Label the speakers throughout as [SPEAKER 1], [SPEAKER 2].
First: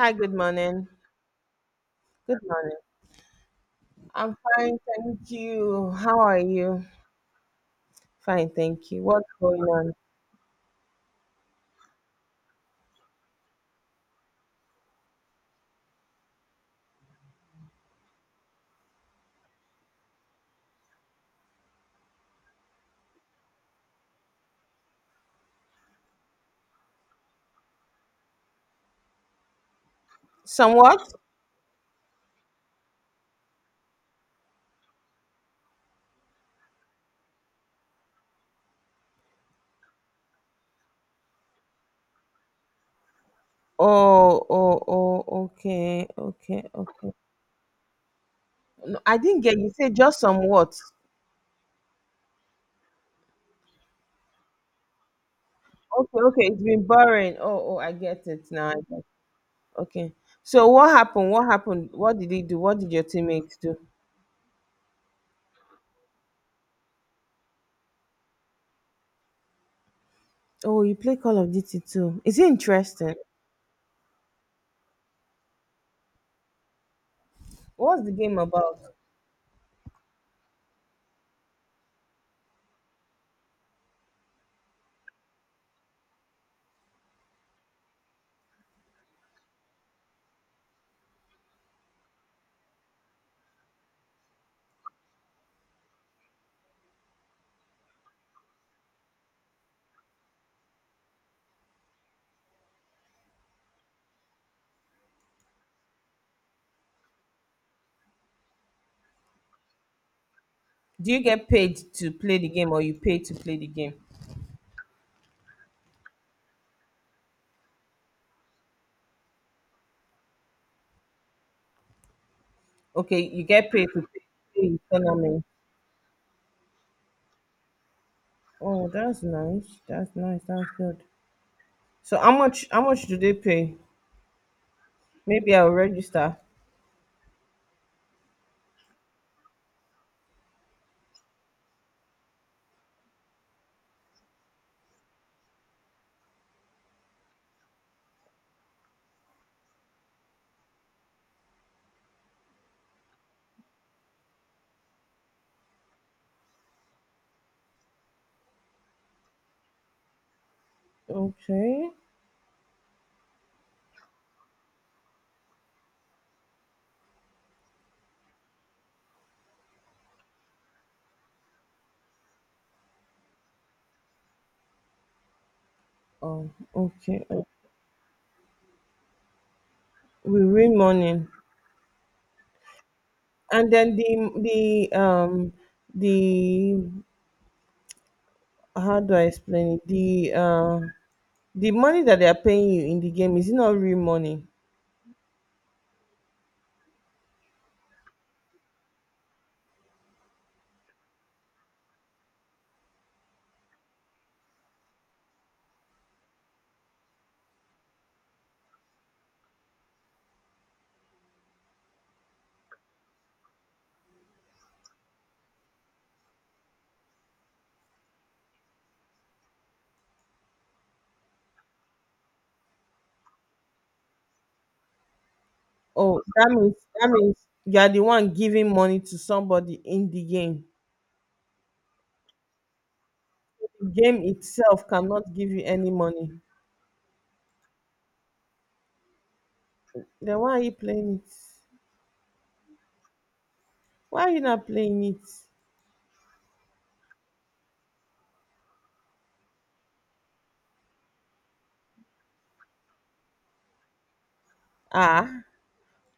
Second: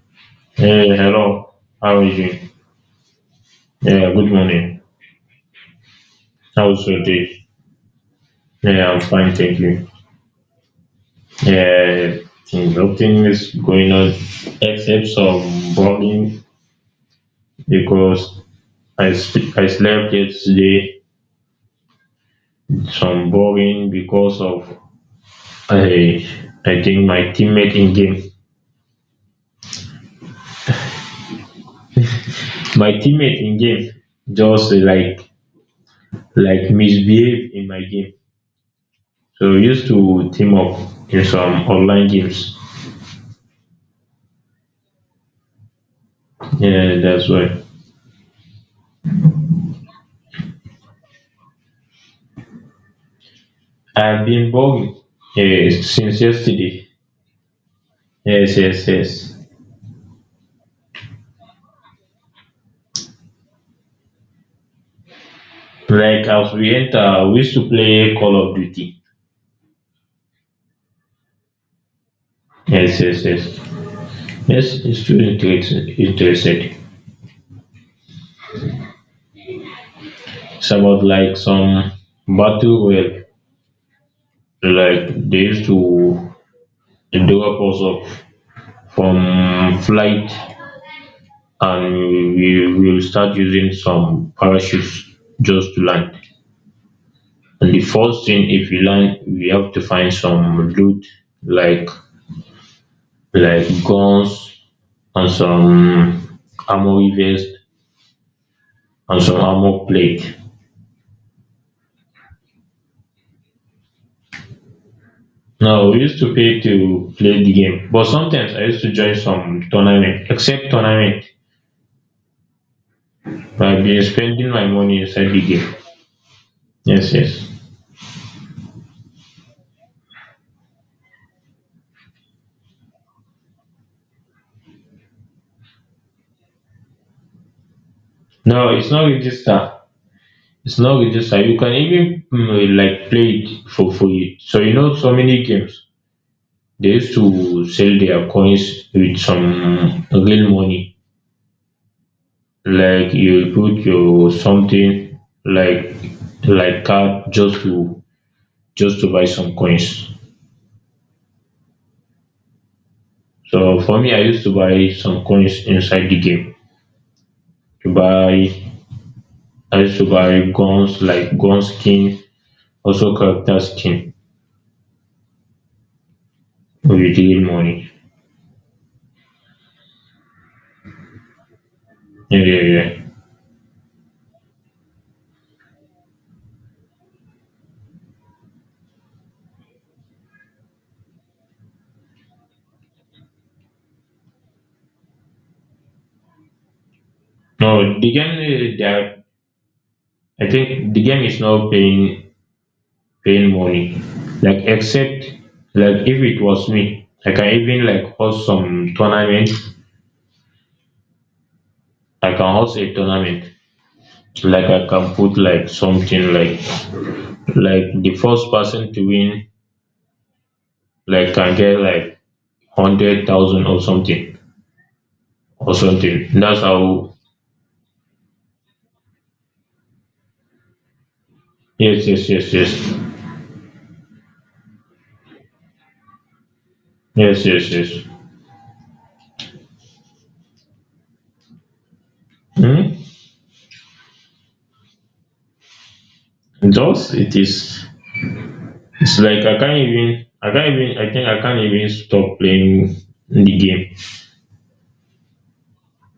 [SPEAKER 1] Hi, good morning.
[SPEAKER 2] Hey, hello. How are
[SPEAKER 1] Good
[SPEAKER 2] you?
[SPEAKER 1] morning.
[SPEAKER 2] Yeah, good
[SPEAKER 1] I'm fine,
[SPEAKER 2] morning.
[SPEAKER 1] thank you. How are you?
[SPEAKER 2] How's your day?
[SPEAKER 1] Fine,
[SPEAKER 2] Yeah,
[SPEAKER 1] thank
[SPEAKER 2] I'm
[SPEAKER 1] you. What's
[SPEAKER 2] fine, thank
[SPEAKER 1] going
[SPEAKER 2] you.
[SPEAKER 1] on?
[SPEAKER 2] Yeah, nothing is going on except some boring because I slept yesterday. Some boring because of I I think my teammate in game.
[SPEAKER 1] Somewhat?
[SPEAKER 2] My teammate in game just like misbehave in my game. So we used to team up in some online games.
[SPEAKER 1] Oh, oh, oh, okay, okay,
[SPEAKER 2] Yeah,
[SPEAKER 1] okay.
[SPEAKER 2] that's why.
[SPEAKER 1] No, I didn't get you. Say just somewhat.
[SPEAKER 2] I've been bugging, yes,
[SPEAKER 1] Okay,
[SPEAKER 2] since
[SPEAKER 1] okay. It's been
[SPEAKER 2] yesterday.
[SPEAKER 1] boring. Oh, oh, I get it
[SPEAKER 2] Yes,
[SPEAKER 1] now. I
[SPEAKER 2] yes,
[SPEAKER 1] get it.
[SPEAKER 2] yes.
[SPEAKER 1] Okay. So what happened? What happened? What did he do? What did your teammates do?
[SPEAKER 2] Like as we enter, we used to play Call of Duty.
[SPEAKER 1] Oh, you play Call of Duty too. Is it
[SPEAKER 2] Yes,
[SPEAKER 1] interesting?
[SPEAKER 2] yes, yes. Yes, it's still interested.
[SPEAKER 1] What's the game about?
[SPEAKER 2] It's about like some battle royale. Like they used to develop us up from flight, and we will start using some parachutes just to land. And the first thing, if you land, we have to find some loot like like guns and some armory vest and some armor plate.
[SPEAKER 1] Do you get paid to play the game or you pay to play the game?
[SPEAKER 2] Now we used to pay to play the game, but sometimes I used to join some tournament, except tournament.
[SPEAKER 1] Okay, you get
[SPEAKER 2] I've
[SPEAKER 1] paid to
[SPEAKER 2] been spending my
[SPEAKER 1] pay
[SPEAKER 2] money inside the
[SPEAKER 1] economy.
[SPEAKER 2] game. Yes, yes.
[SPEAKER 1] Oh, that's nice. That's nice. That's good. So how much do they pay? Maybe I'll register.
[SPEAKER 2] No, it's not register. It's not register. You can even like play it for free. So you know so many games. They used to sell their coins with some real money. Like you put your something like like card just to buy some coins.
[SPEAKER 1] Okay.
[SPEAKER 2] So for me, I used to buy some coins inside the game. To buy, I used to buy guns like gun skin, also character skin
[SPEAKER 1] Oh,
[SPEAKER 2] with
[SPEAKER 1] okay.
[SPEAKER 2] real
[SPEAKER 1] Oh,
[SPEAKER 2] money.
[SPEAKER 1] we read morning.
[SPEAKER 2] Yeah, yeah, yeah.
[SPEAKER 1] And then the the how do I explain it? The the money that they are paying you in the game, is it not real money?
[SPEAKER 2] No, the game that I think the game is not paying money. Like except like if it was me, I can even like host some tournament like a tournament, like I can put like something like the first person to win like can get like 100,000 or something or
[SPEAKER 1] Oh,
[SPEAKER 2] something. That's
[SPEAKER 1] that
[SPEAKER 2] how.
[SPEAKER 1] means you are the one giving money to somebody in the game.
[SPEAKER 2] Yes, yes, yes, yes.
[SPEAKER 1] Game itself cannot give you any money.
[SPEAKER 2] Yes, yes, yes.
[SPEAKER 1] Then why are you playing it?
[SPEAKER 2] Hmm?
[SPEAKER 1] Why are you not playing it?
[SPEAKER 2] Just it's like I think I can't even stop playing the game.
[SPEAKER 1] Ah,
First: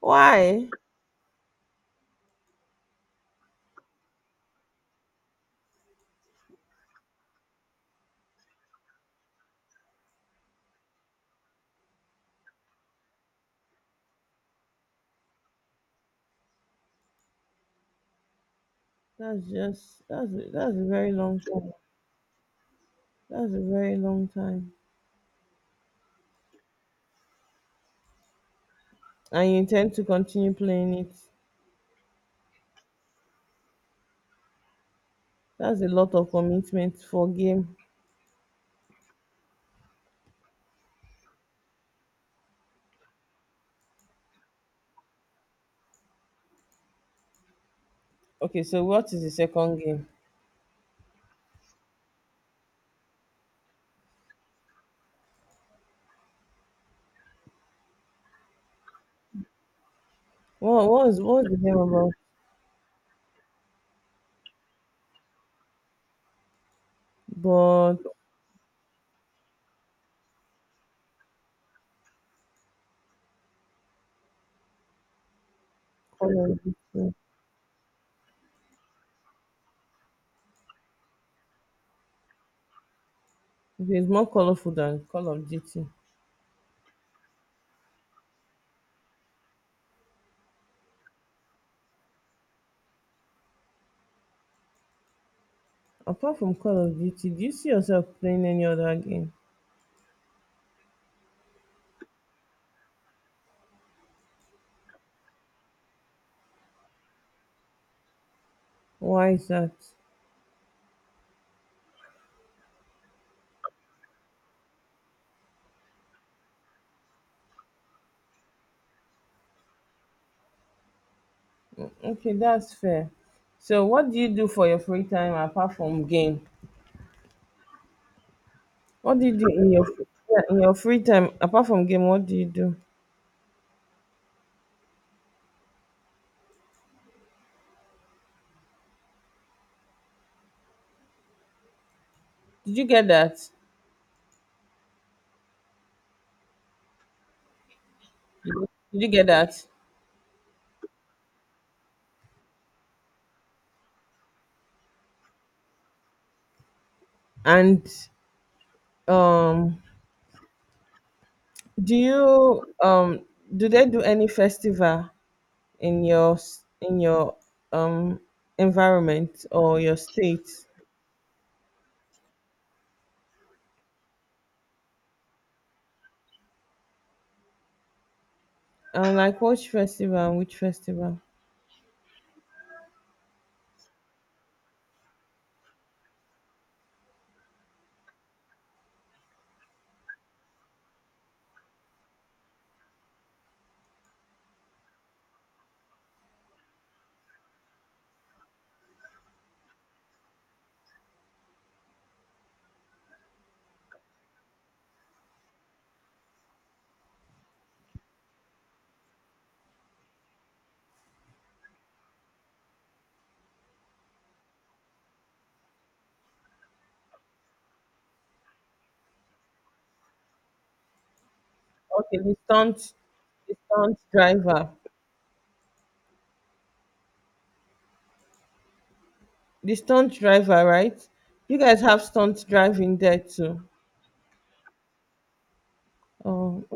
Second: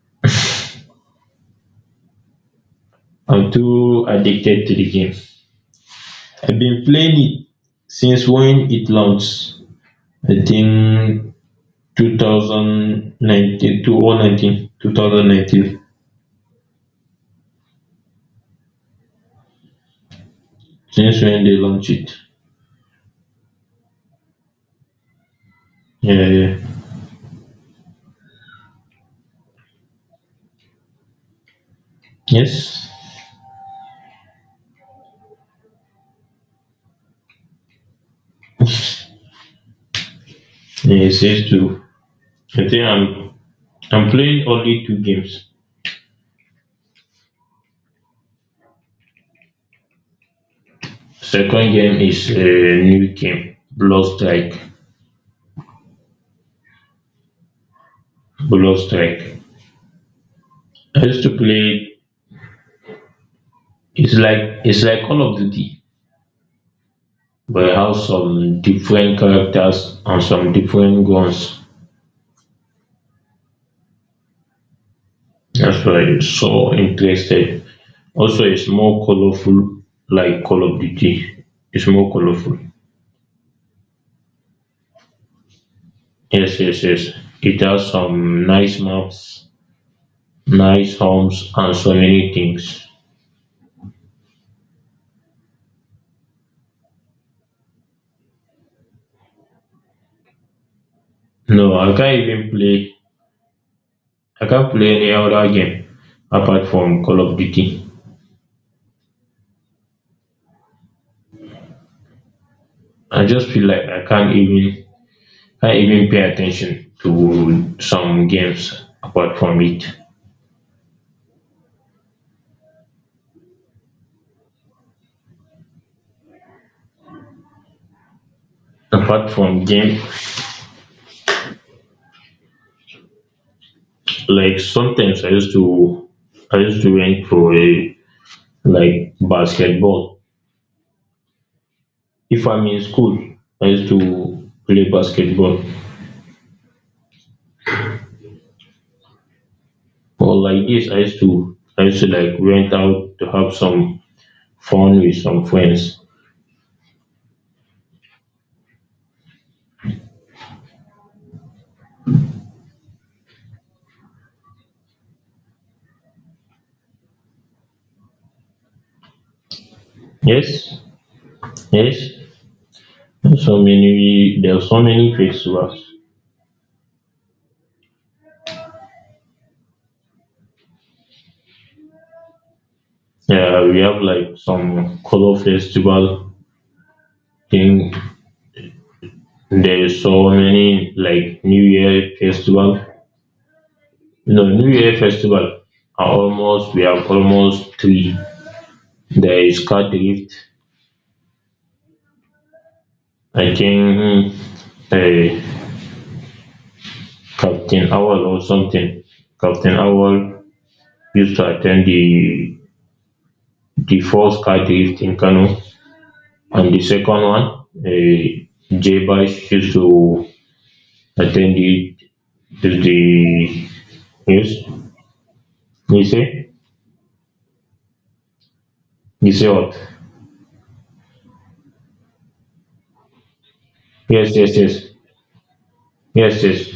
[SPEAKER 1] why?
[SPEAKER 2] I'm too addicted to the game. I've been playing it since when it launched. I think 2019,
[SPEAKER 1] That's just that's a very
[SPEAKER 2] since
[SPEAKER 1] long
[SPEAKER 2] when they
[SPEAKER 1] time.
[SPEAKER 2] launched it.
[SPEAKER 1] That's a very long time.
[SPEAKER 2] Yeah, yeah.
[SPEAKER 1] And you intend to continue playing it.
[SPEAKER 2] Yes,
[SPEAKER 1] That's a lot of commitment for game.
[SPEAKER 2] yeah, it says to. I think I'm playing only two games.
[SPEAKER 1] Okay, so what is the second game?
[SPEAKER 2] Second game is a new game, Blood Strike. Blood Strike.
[SPEAKER 1] What
[SPEAKER 2] I
[SPEAKER 1] what is
[SPEAKER 2] used to
[SPEAKER 1] what's the game
[SPEAKER 2] play.
[SPEAKER 1] about?
[SPEAKER 2] it's like Call of Duty, but it
[SPEAKER 1] But
[SPEAKER 2] has some different characters and some different guns. That's why it's
[SPEAKER 1] Call of
[SPEAKER 2] so
[SPEAKER 1] Duty.
[SPEAKER 2] interested. Also it's more colorful like Call of Duty. It's more colorful.
[SPEAKER 1] Okay, it's more colorful than Call of Duty.
[SPEAKER 2] Yes, yes, yes. It has some nice maps, nice homes, and so many things.
[SPEAKER 1] Apart from Call of Duty, do you see yourself playing any other game?
[SPEAKER 2] No, I can't even play. I can't play any other game apart from Call of Duty.
[SPEAKER 1] Why is that?
[SPEAKER 2] I just feel like I can't even pay attention to some games apart from it.
[SPEAKER 1] Okay, that's fair. So, what do you do for your free time apart from game? What do
[SPEAKER 2] Apart
[SPEAKER 1] you do
[SPEAKER 2] from
[SPEAKER 1] in your
[SPEAKER 2] game,
[SPEAKER 1] yeah, in your free time apart from game? What do you do?
[SPEAKER 2] like sometimes I used to went for a like basketball. If I'm
[SPEAKER 1] Did
[SPEAKER 2] in
[SPEAKER 1] you get
[SPEAKER 2] school,
[SPEAKER 1] that?
[SPEAKER 2] I used to play basketball.
[SPEAKER 1] Did you get that?
[SPEAKER 2] Or like this, I used to like rent out to have some fun with some friends.
[SPEAKER 1] And um, do you do they do any festival in your in your um environment or your state?
[SPEAKER 2] Yes, yes. So many there are so many festivals.
[SPEAKER 1] And like which festival? Which festival?
[SPEAKER 2] Yeah, we have like some color festival thing. There is so many like New Year festival. You know, New Year festival are almost we have almost three. There is card drift. I think uh, Captain Awal or something. Captain Awal used to attend the first cadre in Kano, and the second one, J Bash used to attend the
[SPEAKER 1] Okay,
[SPEAKER 2] the,
[SPEAKER 1] the
[SPEAKER 2] the
[SPEAKER 1] stunt
[SPEAKER 2] Yes.
[SPEAKER 1] driver.
[SPEAKER 2] You say you say
[SPEAKER 1] The
[SPEAKER 2] what?
[SPEAKER 1] stunt driver, right? You guys have stunt driving there too.
[SPEAKER 2] Yes, yes, yes, yes,
[SPEAKER 1] Oh,
[SPEAKER 2] yes.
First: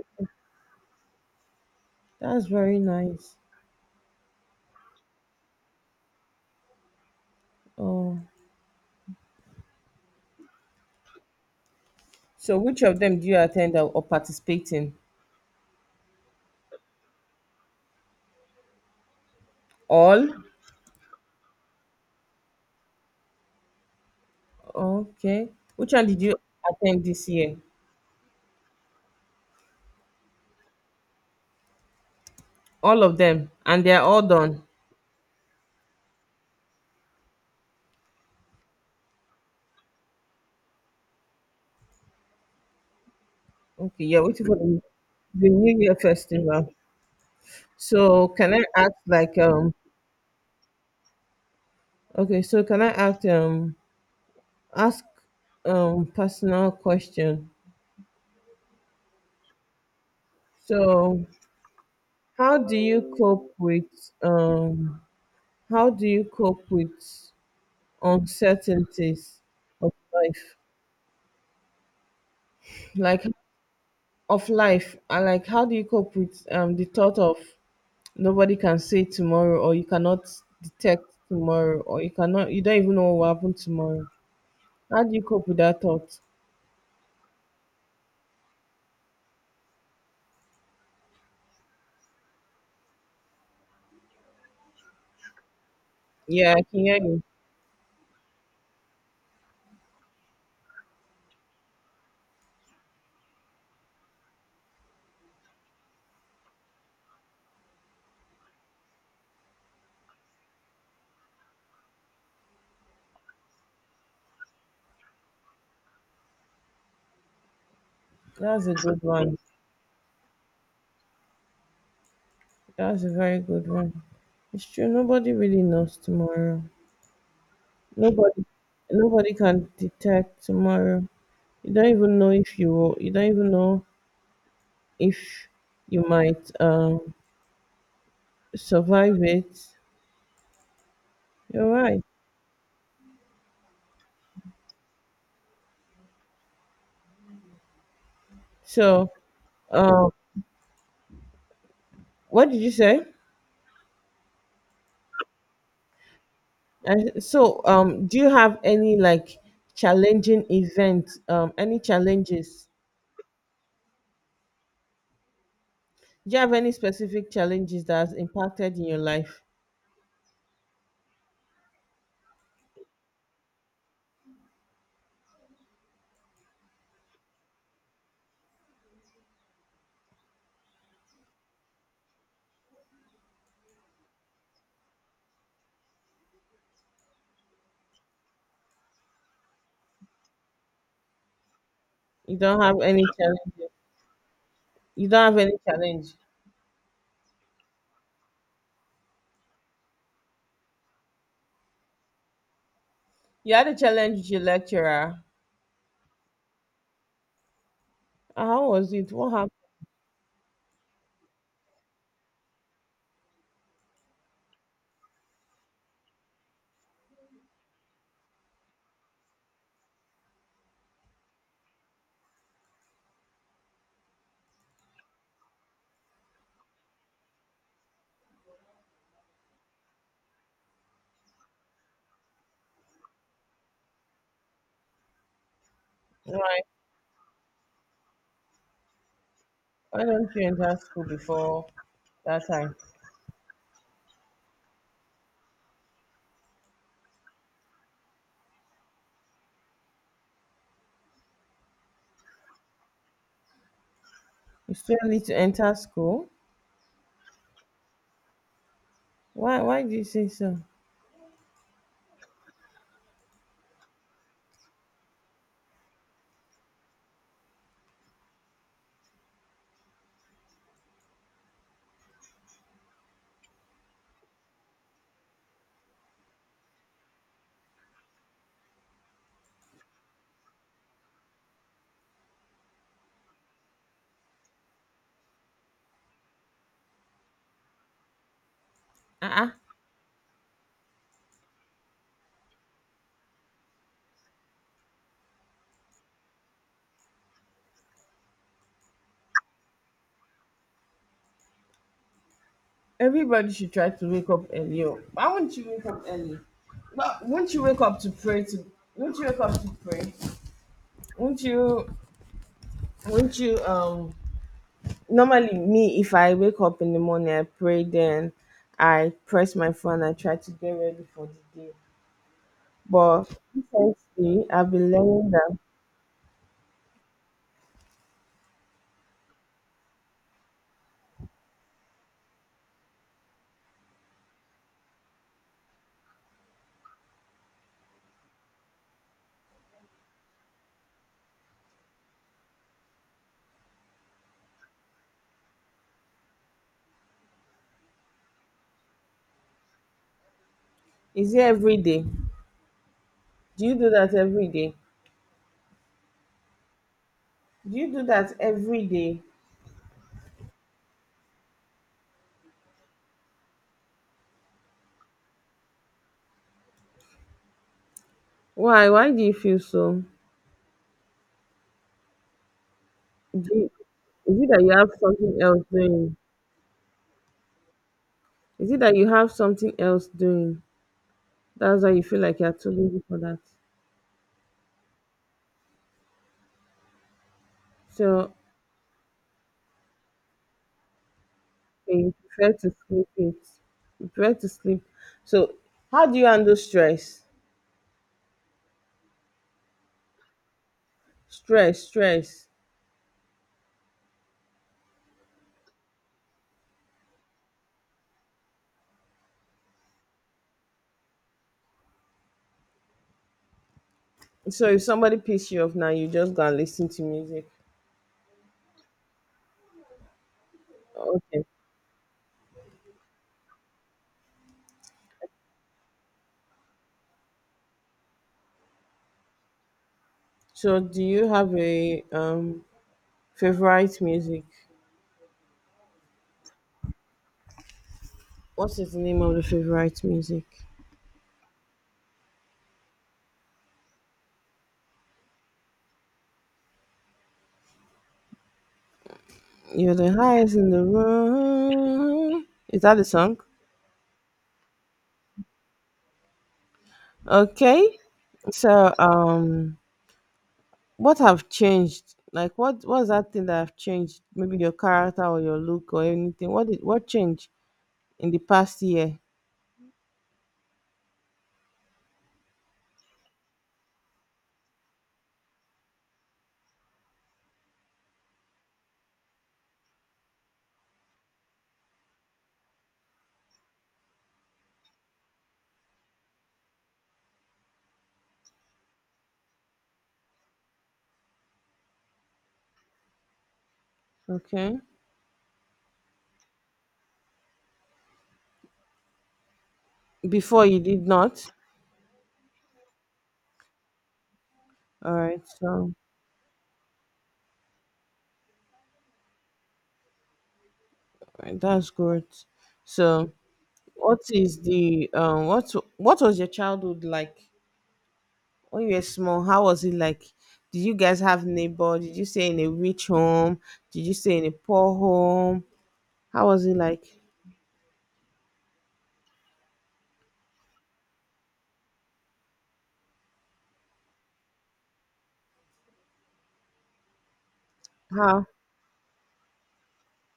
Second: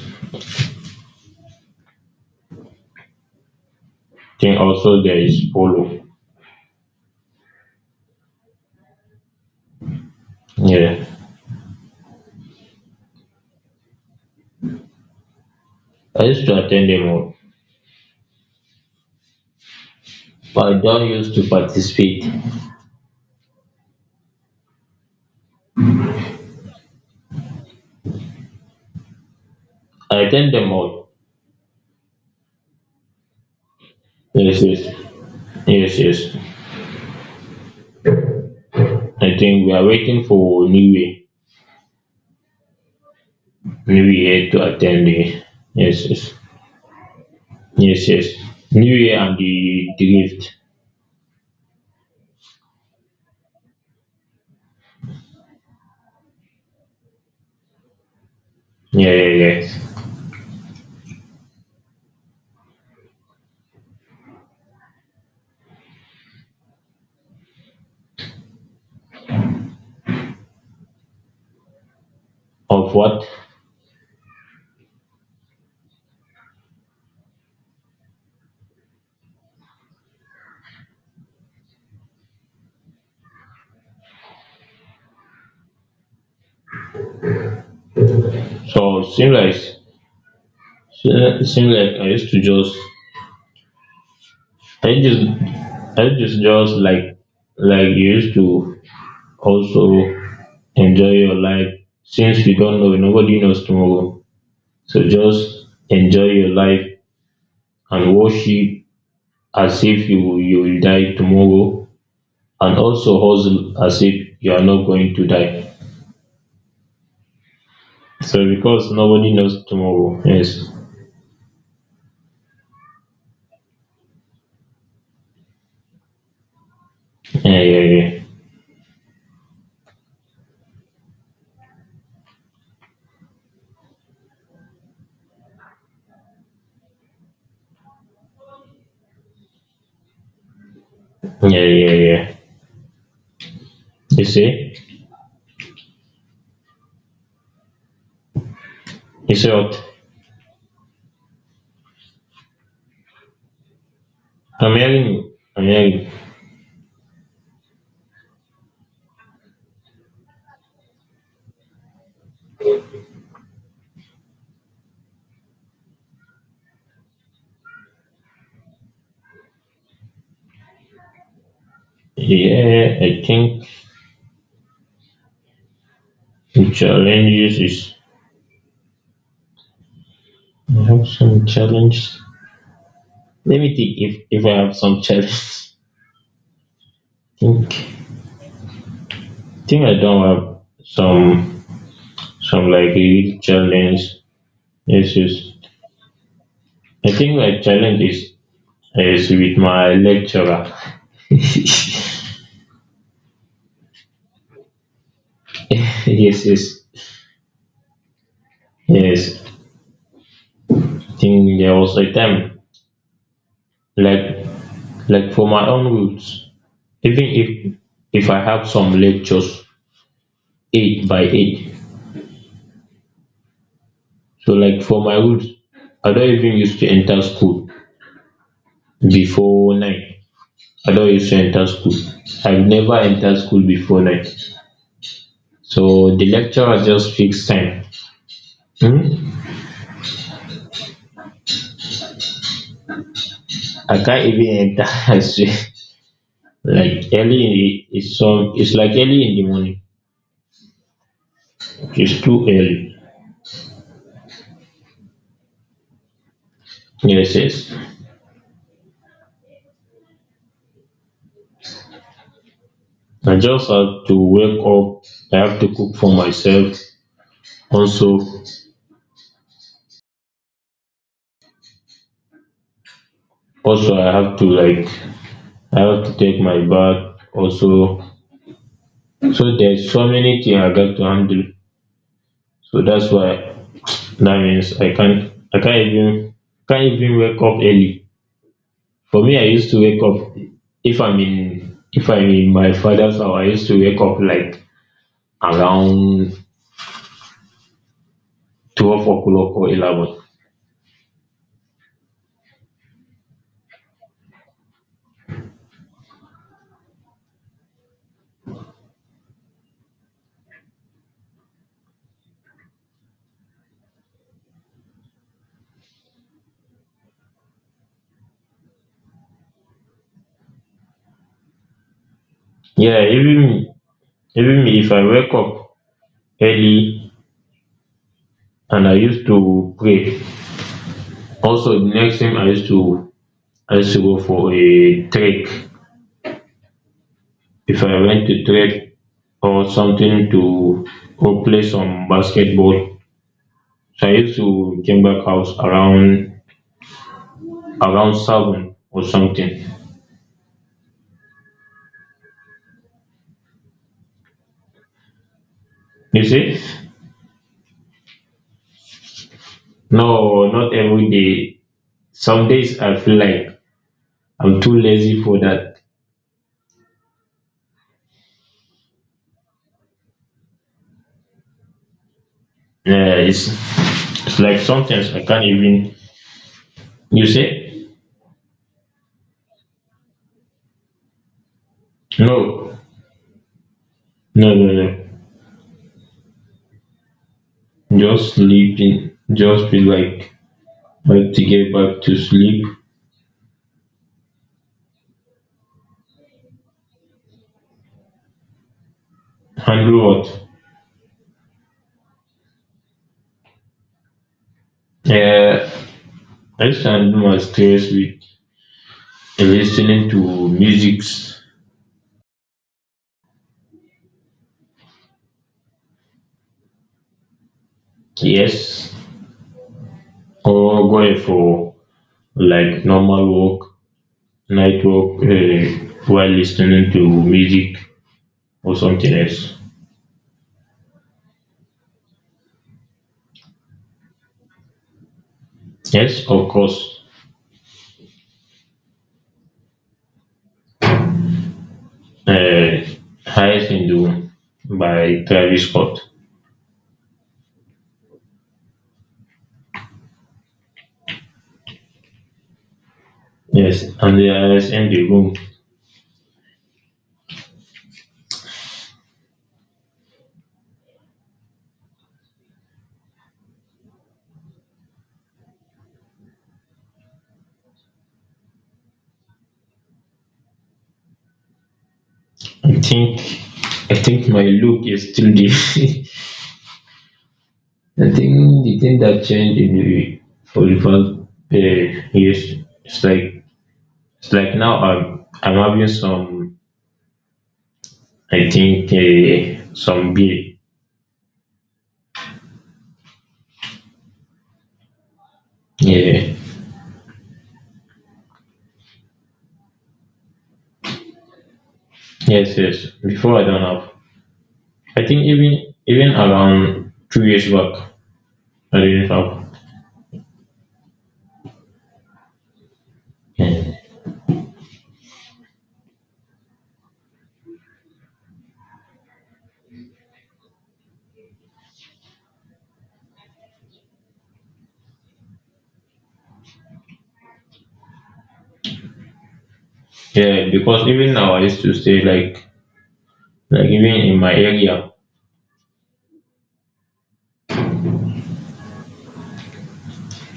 [SPEAKER 1] that's very nice.
[SPEAKER 2] Then also there is polo.
[SPEAKER 1] Oh,
[SPEAKER 2] Yeah,
[SPEAKER 1] so which of them do you attend, or participate in?
[SPEAKER 2] I used to attend them all,
[SPEAKER 1] All?
[SPEAKER 2] but I don't used to participate.
[SPEAKER 1] Okay. Which one did you attend this year?
[SPEAKER 2] I attend them all.
[SPEAKER 1] All of them, and they're all done.
[SPEAKER 2] Yes, yes, yes, yes. I think we are waiting for New Year.
[SPEAKER 1] Okay,
[SPEAKER 2] New
[SPEAKER 1] yeah, waiting
[SPEAKER 2] Year
[SPEAKER 1] for
[SPEAKER 2] to attend the,
[SPEAKER 1] the New Year
[SPEAKER 2] yes, yes,
[SPEAKER 1] festival.
[SPEAKER 2] yes, yes.
[SPEAKER 1] So can I ask
[SPEAKER 2] New Year
[SPEAKER 1] like
[SPEAKER 2] and the drift.
[SPEAKER 1] okay, so can I ask ask personal question?
[SPEAKER 2] Yeah, yeah, yeah.
[SPEAKER 1] So how do you cope with um how do you cope with uncertainties of life?
[SPEAKER 2] Of
[SPEAKER 1] Like
[SPEAKER 2] what?
[SPEAKER 1] of life, I like how do you cope with the thought of nobody can say tomorrow, or you cannot detect tomorrow, or you cannot, you don't even know what will happen tomorrow. How do you cope with that thought?
[SPEAKER 2] So seems like I used to just I just I
[SPEAKER 1] Yeah, I
[SPEAKER 2] just
[SPEAKER 1] can hear
[SPEAKER 2] like
[SPEAKER 1] you.
[SPEAKER 2] like you used to also enjoy your life, since you don't know, nobody knows tomorrow, so just enjoy your life and worship as if you will die tomorrow, and also hustle as if you are not going to die. So
[SPEAKER 1] That's a
[SPEAKER 2] because
[SPEAKER 1] good
[SPEAKER 2] nobody
[SPEAKER 1] one.
[SPEAKER 2] knows tomorrow. Yes.
[SPEAKER 1] That's a very good one. It's true. Nobody really knows tomorrow.
[SPEAKER 2] Yeah, yeah, yeah.
[SPEAKER 1] Nobody, nobody can detect tomorrow. You don't even know if you will, you don't even know if you might survive it.
[SPEAKER 2] Yeah,
[SPEAKER 1] You're
[SPEAKER 2] yeah,
[SPEAKER 1] right.
[SPEAKER 2] yeah. You see?
[SPEAKER 1] So,
[SPEAKER 2] You see what?
[SPEAKER 1] um, what did you say?
[SPEAKER 2] I'm hearing you. I'm hearing
[SPEAKER 1] And so, do you have any like challenging events? Any challenges? Do you have any specific challenges that has impacted in your life?
[SPEAKER 2] you. Yeah, I think the challenges is I have some challenge. Let me think if I have some challenge. think think I don't have some
[SPEAKER 1] You don't
[SPEAKER 2] some
[SPEAKER 1] have
[SPEAKER 2] like
[SPEAKER 1] any
[SPEAKER 2] real
[SPEAKER 1] challenges.
[SPEAKER 2] challenge.
[SPEAKER 1] You
[SPEAKER 2] Yes,
[SPEAKER 1] don't
[SPEAKER 2] yes.
[SPEAKER 1] have any challenge.
[SPEAKER 2] I think my challenge is with my lecturer. Yes,
[SPEAKER 1] You had a challenge with your lecturer.
[SPEAKER 2] yes,
[SPEAKER 1] How was it? What
[SPEAKER 2] yes.
[SPEAKER 1] happened?
[SPEAKER 2] Think there was a time, like like for my own roots, even if I have some lectures eight by eight. So like for my roots, I don't even used to enter school before nine. I don't used to enter school. I've never entered school before nine. So the
[SPEAKER 1] Right.
[SPEAKER 2] lecturer just fixed time. Hmm?
[SPEAKER 1] Why don't you enter school before that time?
[SPEAKER 2] I can't even enter. I swear. Like early in the, it's some. It's like early in the morning, it's too early.
[SPEAKER 1] It's still need to enter school?
[SPEAKER 2] Yes, yes.
[SPEAKER 1] Why do you say so?
[SPEAKER 2] I just have to wake up. I have to cook for myself. Also, also I have to like I have to take my bath. Also, so there's so many things I got to handle. So that's why that means I can't even wake up early. For me, I
[SPEAKER 1] Uh-uh.
[SPEAKER 2] used to wake up if I'm in my father's house. I used to wake up like around 12 o'clock or 11.
[SPEAKER 1] Everybody should try to wake up earlier. Why won't you wake up early? But won't you wake up to pray to, won't you wake up to pray? Won't you won't you normally me, if I wake up in the morning I pray, then I press my phone, I try to get ready for the day.
[SPEAKER 2] Yeah,
[SPEAKER 1] But
[SPEAKER 2] even
[SPEAKER 1] recently
[SPEAKER 2] even
[SPEAKER 1] I've been
[SPEAKER 2] if I
[SPEAKER 1] learning
[SPEAKER 2] wake
[SPEAKER 1] that,
[SPEAKER 2] up early, and I used to pray. Also the next thing i used to go for a trek, if I went to trek or something, to go play some basketball. So I used to came back house around seven or something.
[SPEAKER 1] is it every day? Do you do that every day?
[SPEAKER 2] You see,
[SPEAKER 1] Do you do that every day?
[SPEAKER 2] no, not every day. Some days I feel like I'm too lazy for that.
[SPEAKER 1] Why? Why do you feel so?
[SPEAKER 2] uh, it's,
[SPEAKER 1] Do you,
[SPEAKER 2] it's
[SPEAKER 1] is it
[SPEAKER 2] like
[SPEAKER 1] that you have
[SPEAKER 2] sometimes I
[SPEAKER 1] something
[SPEAKER 2] can't
[SPEAKER 1] else
[SPEAKER 2] even,
[SPEAKER 1] doing?
[SPEAKER 2] you see,
[SPEAKER 1] Is it that you have something else doing? That's why you feel like you're too
[SPEAKER 2] no,
[SPEAKER 1] busy for that.
[SPEAKER 2] no, no, no.
[SPEAKER 1] So
[SPEAKER 2] Just sleeping, just be like, to get
[SPEAKER 1] okay,
[SPEAKER 2] back
[SPEAKER 1] you
[SPEAKER 2] to
[SPEAKER 1] prefer
[SPEAKER 2] sleep.
[SPEAKER 1] to sleep it. You prefer to sleep. So how do you handle stress?
[SPEAKER 2] Handle
[SPEAKER 1] Stress, stress.
[SPEAKER 2] what? I used to handle my stress with listening to music,
[SPEAKER 1] So if somebody pisses you off now, you just go and listen to music.
[SPEAKER 2] yes, or going
[SPEAKER 1] Okay.
[SPEAKER 2] for like normal walk, night walk, while listening to music or something else.
[SPEAKER 1] So do you have a favorite music?
[SPEAKER 2] Yes, of course,
[SPEAKER 1] What is the name of the favorite music?
[SPEAKER 2] uh, highest in the room by Travis Scott.
[SPEAKER 1] You're the highest in the room. Is that the song?
[SPEAKER 2] Yes, and the highest in the room.
[SPEAKER 1] Okay. So, what have changed? Like, what was that thing that have changed? Maybe your character or your look or anything. What did, what changed in the past year?
[SPEAKER 2] I think I think my look is still the. I think the thing that changed in the for the past, years, it's like it's like now I'm having some, I think, some beer.
[SPEAKER 1] Okay.
[SPEAKER 2] Yeah.
[SPEAKER 1] Before you did not.
[SPEAKER 2] Yes, yes. Before I don't have. I
[SPEAKER 1] All
[SPEAKER 2] think
[SPEAKER 1] right.
[SPEAKER 2] even
[SPEAKER 1] So
[SPEAKER 2] even around 2 years back I didn't have.
[SPEAKER 1] alright, that's good. So,
[SPEAKER 2] Yeah.
[SPEAKER 1] what is the? What was your childhood like? When you were small, how was it like? Did you guys have neighbor? Did you stay in a rich home? Did you stay in a poor home? How was it like?
[SPEAKER 2] Yeah, because even now I used to say like even in my area
[SPEAKER 1] How?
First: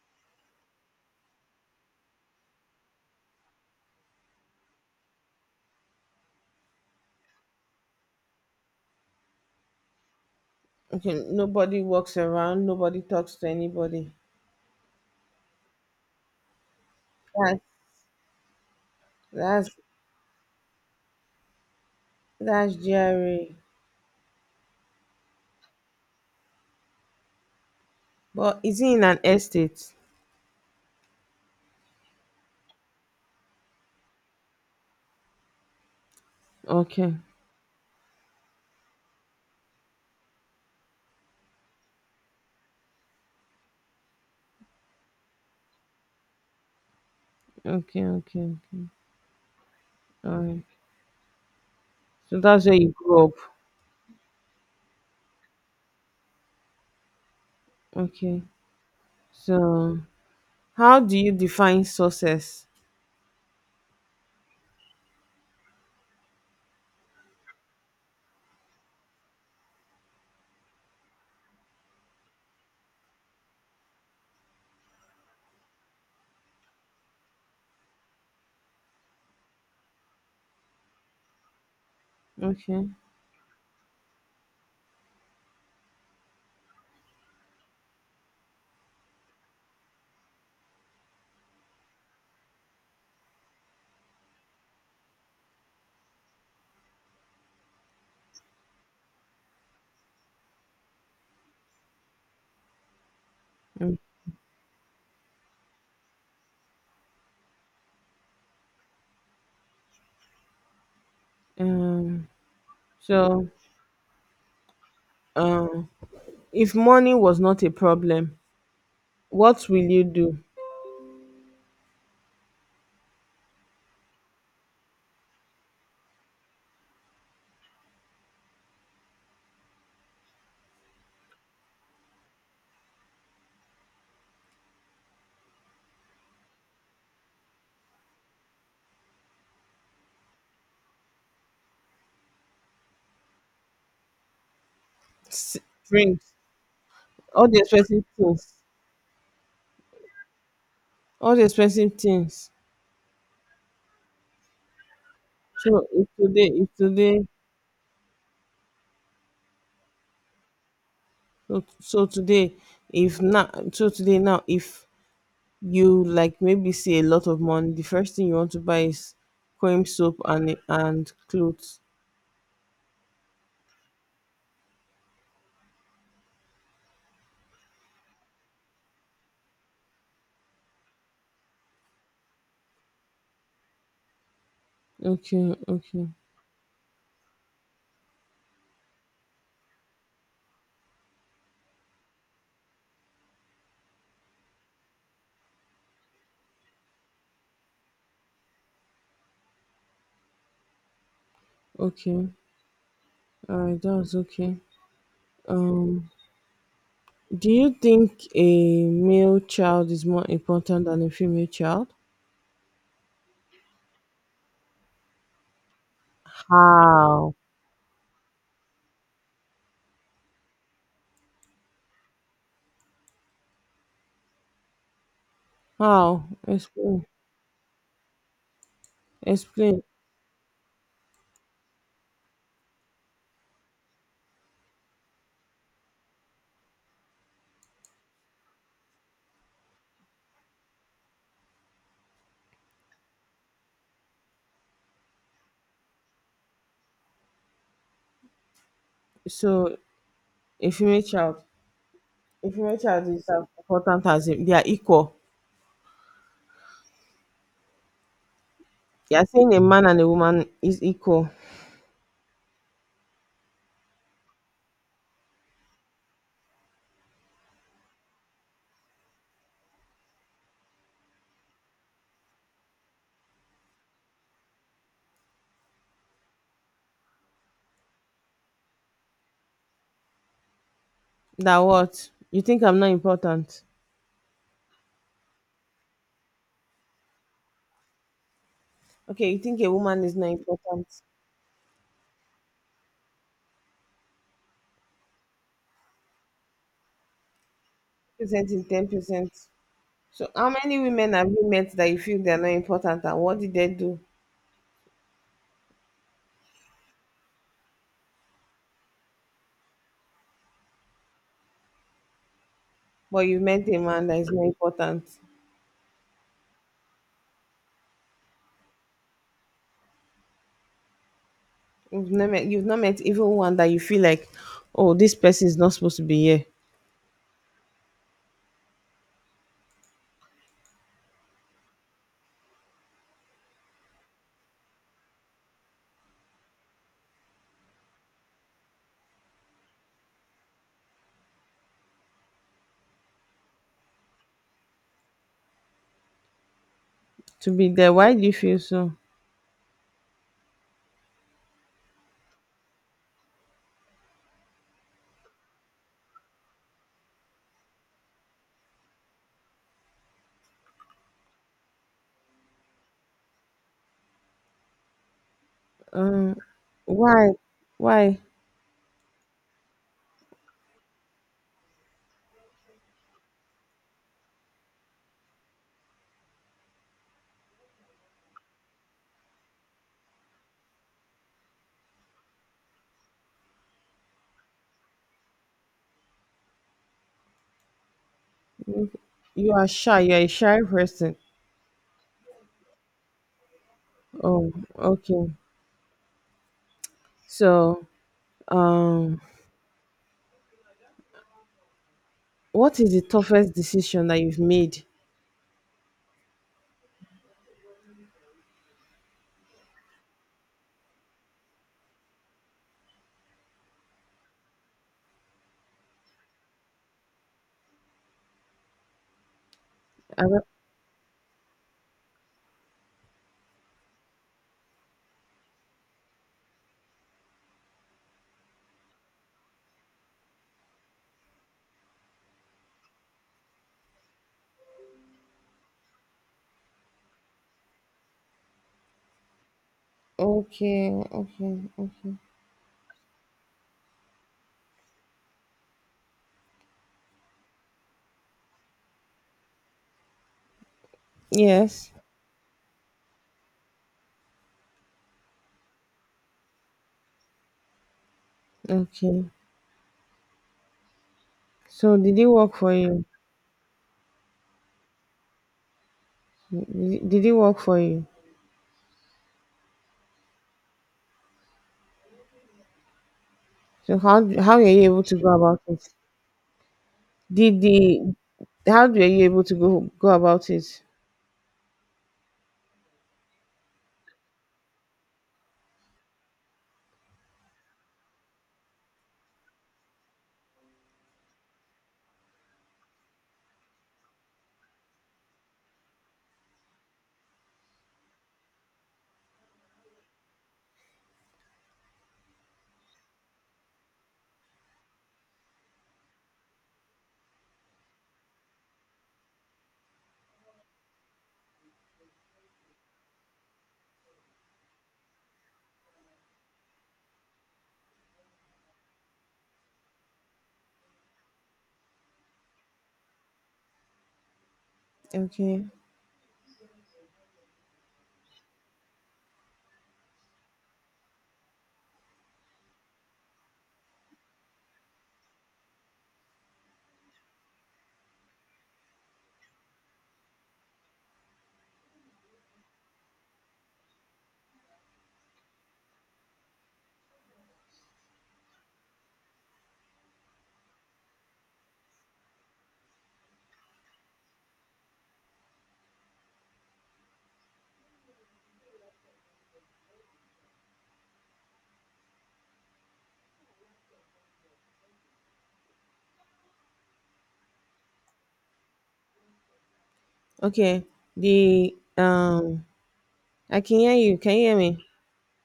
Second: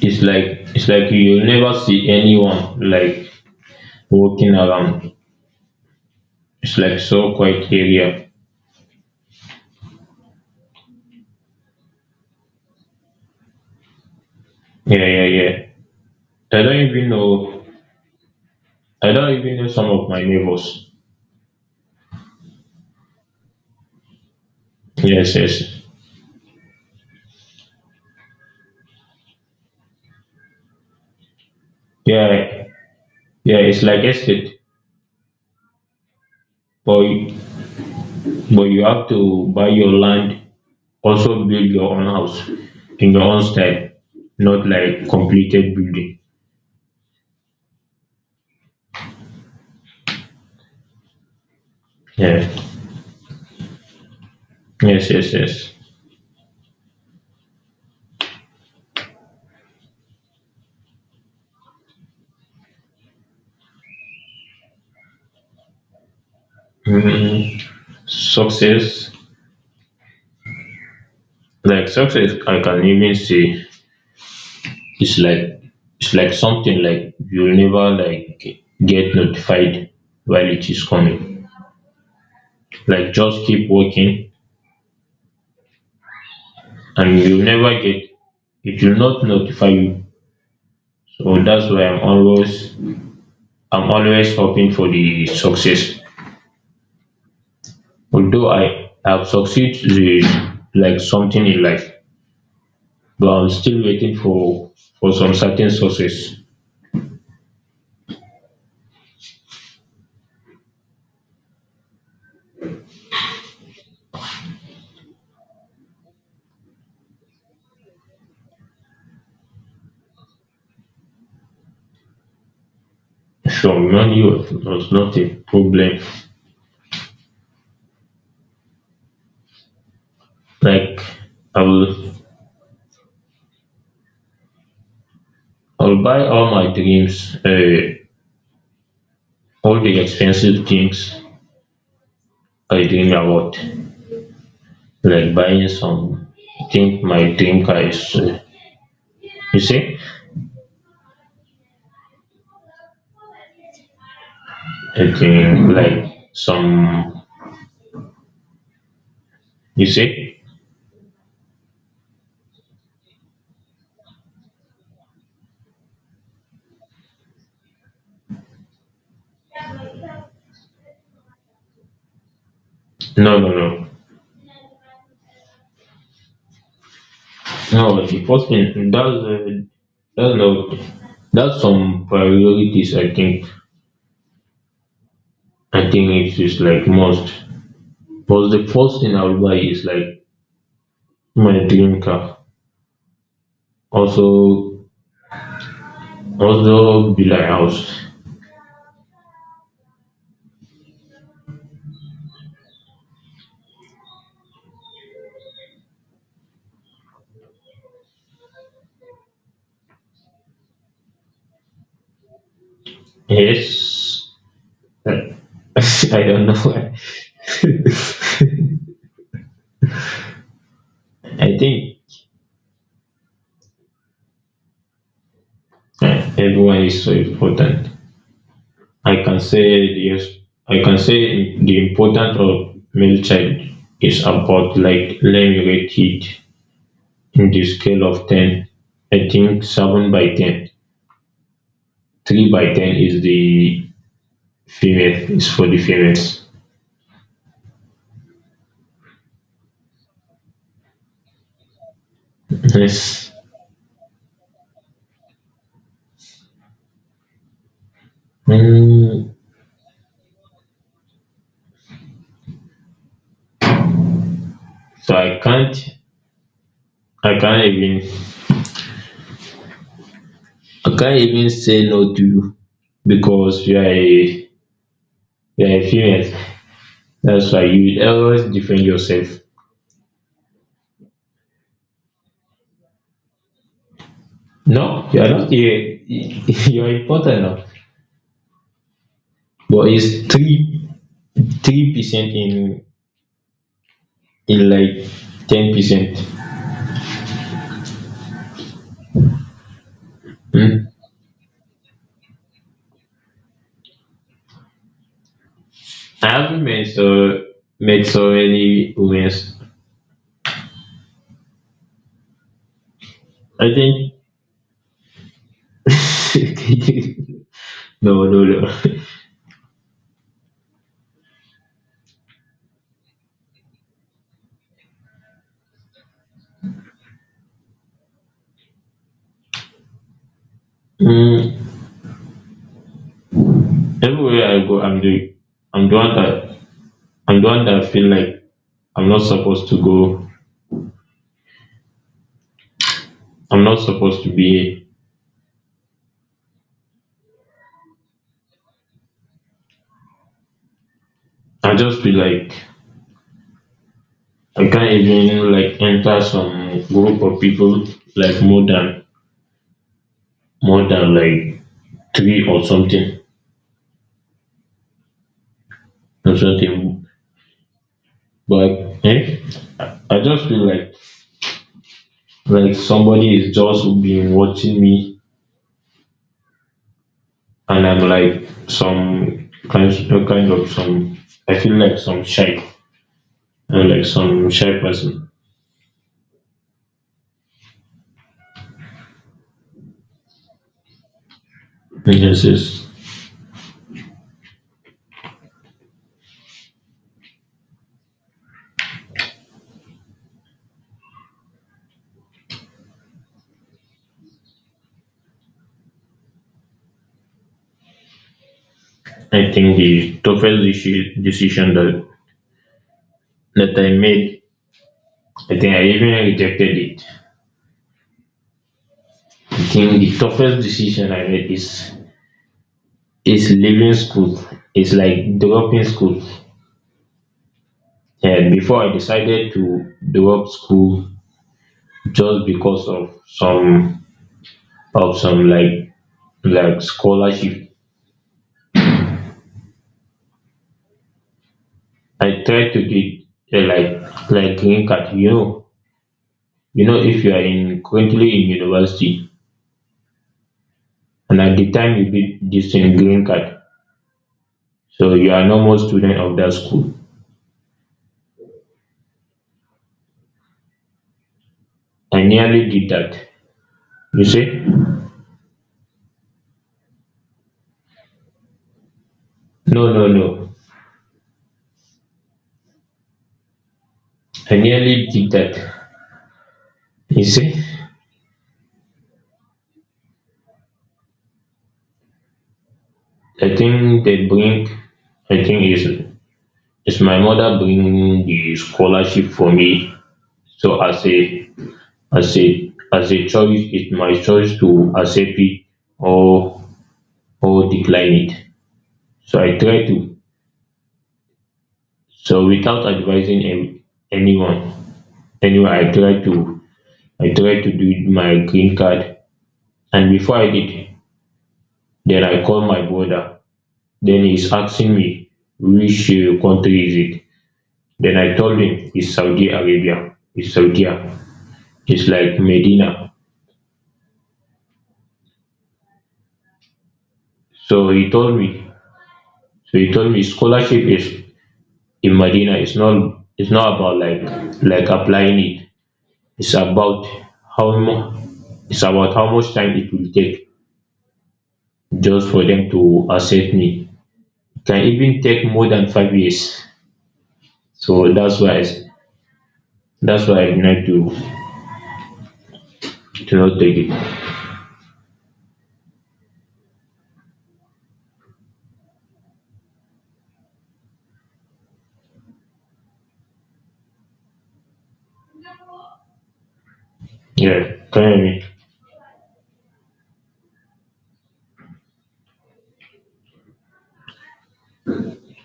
[SPEAKER 2] it's like you'll never see anyone like walking around. It's like so quiet area.
[SPEAKER 1] Okay, nobody walks around. Nobody talks to anybody.
[SPEAKER 2] Yeah, yeah, yeah. I don't even
[SPEAKER 1] That's
[SPEAKER 2] know. I don't even know
[SPEAKER 1] that's
[SPEAKER 2] some of my neighbors.
[SPEAKER 1] that's Jerry.
[SPEAKER 2] Yes, yes.
[SPEAKER 1] But is he in an estate?
[SPEAKER 2] Yeah, yeah. It's like estate, but
[SPEAKER 1] Okay,
[SPEAKER 2] but you have to buy your land, also build your own house in your own style, not like completed building.
[SPEAKER 1] okay, okay, okay. All right. So
[SPEAKER 2] Yeah.
[SPEAKER 1] that's where you grew up.
[SPEAKER 2] Yes, yes, yes.
[SPEAKER 1] Okay. So how do you define success?
[SPEAKER 2] Mm, success, like success, I can even say it's like it's like something like you'll never like get notified while it is coming.
[SPEAKER 1] Okay.
[SPEAKER 2] Like just keep working and you'll never get, it will not notify you. So that's why I'm always hoping for the success. Although I have succeeded with like something in life, but I'm still
[SPEAKER 1] Mm.
[SPEAKER 2] waiting for some certain success.
[SPEAKER 1] Um. so um. If money was not a problem, what will you do?
[SPEAKER 2] From money was not a problem. Like I will I'll buy all my dreams, all the expensive things I dream about, like
[SPEAKER 1] S-
[SPEAKER 2] buying
[SPEAKER 1] Drink,
[SPEAKER 2] some, I think my
[SPEAKER 1] all the
[SPEAKER 2] dream car
[SPEAKER 1] expensive
[SPEAKER 2] is,
[SPEAKER 1] things,
[SPEAKER 2] you see,
[SPEAKER 1] all the expensive things.
[SPEAKER 2] I think
[SPEAKER 1] So
[SPEAKER 2] like
[SPEAKER 1] if today, if
[SPEAKER 2] some,
[SPEAKER 1] today,
[SPEAKER 2] you see,
[SPEAKER 1] so so today, if now, so today now, if you like maybe see a lot of money, the first thing you want to buy is cream soap and clothes.
[SPEAKER 2] no, no, no, no. Like, the first thing that's no, that's some priorities. I think
[SPEAKER 1] Okay,
[SPEAKER 2] I
[SPEAKER 1] okay,
[SPEAKER 2] think it is like most. But the first thing I'll buy is like my dream car. Also, also, be like house.
[SPEAKER 1] okay. Alright, that's okay. Um, do you think a male child is more important than a female child?
[SPEAKER 2] Yes. Uh, I don't know why.
[SPEAKER 1] How?
[SPEAKER 2] I think,
[SPEAKER 1] How?
[SPEAKER 2] everyone is
[SPEAKER 1] Explain.
[SPEAKER 2] so important. I can say
[SPEAKER 1] Explain.
[SPEAKER 2] yes. I can say the importance of male child is about, like let me rate it in the scale of ten. I think seven by ten. Three by ten is the female. Is for the females.
[SPEAKER 1] So, a female child, a female child is
[SPEAKER 2] Yes.
[SPEAKER 1] as important as a, they are equal. They are
[SPEAKER 2] Hmm.
[SPEAKER 1] saying a man and a woman is equal.
[SPEAKER 2] So I can't. I can't even I can't even say no to you because you are a female. That's why you always defend yourself.
[SPEAKER 1] That what? You think I'm not important?
[SPEAKER 2] No, you are not a, you are important now.
[SPEAKER 1] Okay, you think a
[SPEAKER 2] But
[SPEAKER 1] woman is not
[SPEAKER 2] it's
[SPEAKER 1] important?
[SPEAKER 2] three percent in like 10%.
[SPEAKER 1] Percent is 10%. So, how
[SPEAKER 2] Hmm.
[SPEAKER 1] many women have you met that you feel they are not important, and what did they do?
[SPEAKER 2] I haven't met so many women.
[SPEAKER 1] But you met
[SPEAKER 2] I
[SPEAKER 1] a man
[SPEAKER 2] think,
[SPEAKER 1] that is not important.
[SPEAKER 2] no, no, no.
[SPEAKER 1] You've not met. You've not met even one that you feel like, oh, this person is not supposed to be here.
[SPEAKER 2] Mm, everywhere I go, I'm the one that I'm the one that feel like I'm not supposed to go. I'm not supposed to be here.
[SPEAKER 1] To be there. Why do you feel so?
[SPEAKER 2] I just feel like I can't even like enter some group of people like more than like three or something
[SPEAKER 1] Uh,
[SPEAKER 2] or something.
[SPEAKER 1] why? Why?
[SPEAKER 2] But eh, I just feel like somebody is just been watching me, and I'm like some kind of some. I feel like some shy, and like some shy person.
[SPEAKER 1] You are shy. You're a shy person.
[SPEAKER 2] This is
[SPEAKER 1] Oh, okay. So, um, what is the toughest decision that you've made?
[SPEAKER 2] I think the toughest decision that I made, I think I even rejected it. I think the
[SPEAKER 1] I don't-
[SPEAKER 2] toughest decision I made is leaving school. It's like dropping school. And before I decided to drop school just because of some of some scholarship.
[SPEAKER 1] Okay, okay, okay.
[SPEAKER 2] I tried to get a green card. You know if you are in currently in university and at the
[SPEAKER 1] Yes.
[SPEAKER 2] time you get this in green card, so you are no more student of that school.
[SPEAKER 1] Okay. So, did
[SPEAKER 2] I
[SPEAKER 1] it work
[SPEAKER 2] nearly
[SPEAKER 1] for
[SPEAKER 2] did
[SPEAKER 1] you?
[SPEAKER 2] that. You see?
[SPEAKER 1] Did it work for you?
[SPEAKER 2] No, no, no.
[SPEAKER 1] So, how
[SPEAKER 2] I
[SPEAKER 1] are you able
[SPEAKER 2] nearly
[SPEAKER 1] to
[SPEAKER 2] did
[SPEAKER 1] go
[SPEAKER 2] that.
[SPEAKER 1] about it?
[SPEAKER 2] You
[SPEAKER 1] Did
[SPEAKER 2] see?
[SPEAKER 1] the, how were you able to go about it?
[SPEAKER 2] I think they bring, I think it's my mother bringing the scholarship for me. So as a choice, it's my choice to accept it or, or decline it. So I try to, so without advising anyone, anyway, I try to do my green card. And before I did, then I called my brother. Then he's asking me which country is it? Then I told him it's Saudi Arabia. It's Saudi. It's like Medina.
[SPEAKER 1] Okay.
[SPEAKER 2] So he told me. So he told me scholarship is in Medina. It's not. It's not about like applying it. It's about how mu- it's about how much time it will take just for them to accept me. It can even take more than 5 years. So that's why I denied to not take it. Yeah, can you hear me?
[SPEAKER 1] Okay. The I can hear you. Can you hear me?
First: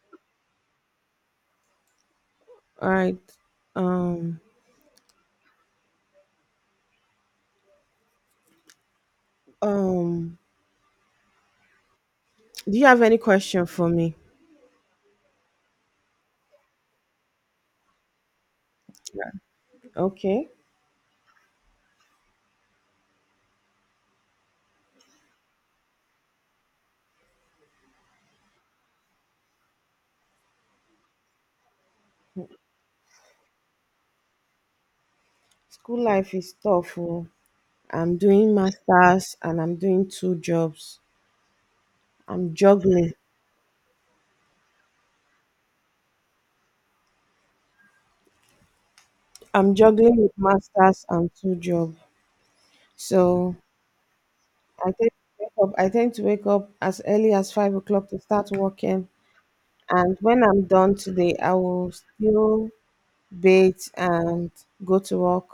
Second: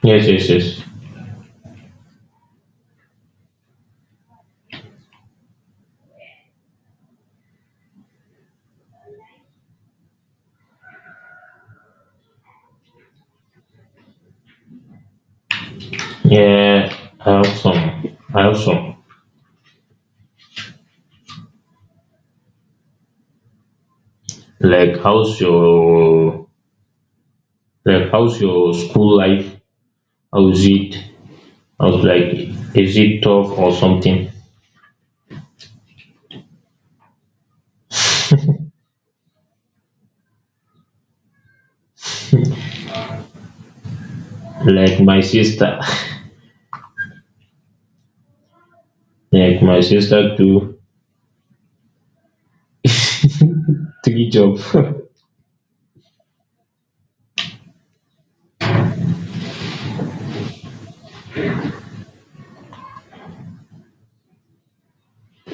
[SPEAKER 2] Yes, yes, yes.
[SPEAKER 1] All right. Um um do you have any question for me?
[SPEAKER 2] Yeah, I have some. I have some.
[SPEAKER 1] Okay.
[SPEAKER 2] Like, how's your like how's your school life? How's it? How's like is it tough or something?
[SPEAKER 1] School life is tough. Oh. I'm doing masters and I'm doing two jobs. I'm juggling.
[SPEAKER 2] Like my sister, like
[SPEAKER 1] I'm
[SPEAKER 2] my
[SPEAKER 1] juggling with
[SPEAKER 2] sister too.
[SPEAKER 1] masters and two jobs. So
[SPEAKER 2] Three job.
[SPEAKER 1] I tend to wake up as early as 5 o'clock to start working. And when I'm done today, I will still bathe and go to work.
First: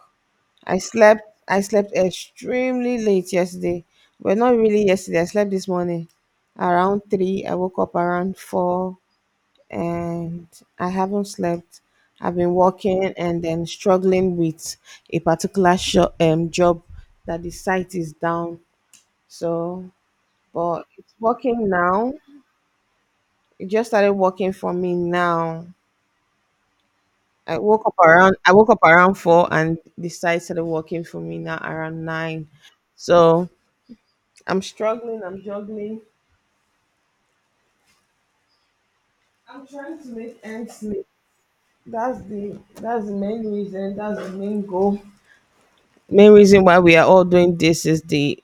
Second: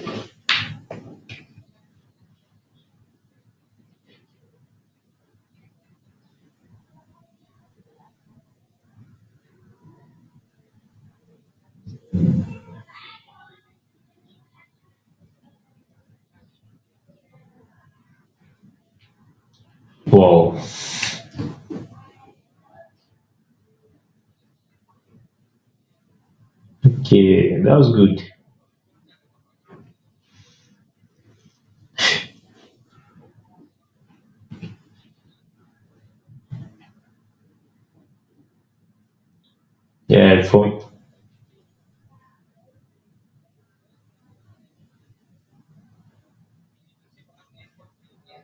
[SPEAKER 1] I slept I slept extremely late yesterday. Well, not really yesterday. I slept this morning around 3. I woke up around 4 and I haven't slept. I've been working, and then struggling with a particular sho job that the site is down. So,
[SPEAKER 2] Wow.
[SPEAKER 1] but it's working now. It just started working for me now.
[SPEAKER 2] Okay, that was good.
[SPEAKER 1] I woke up around 4, and the site started working for me now around 9. So, I'm struggling. I'm juggling. I'm trying to make
[SPEAKER 2] Yeah,
[SPEAKER 1] ends
[SPEAKER 2] for
[SPEAKER 1] meet. That's the main reason. That's the main goal. Main reason why we are all doing this is the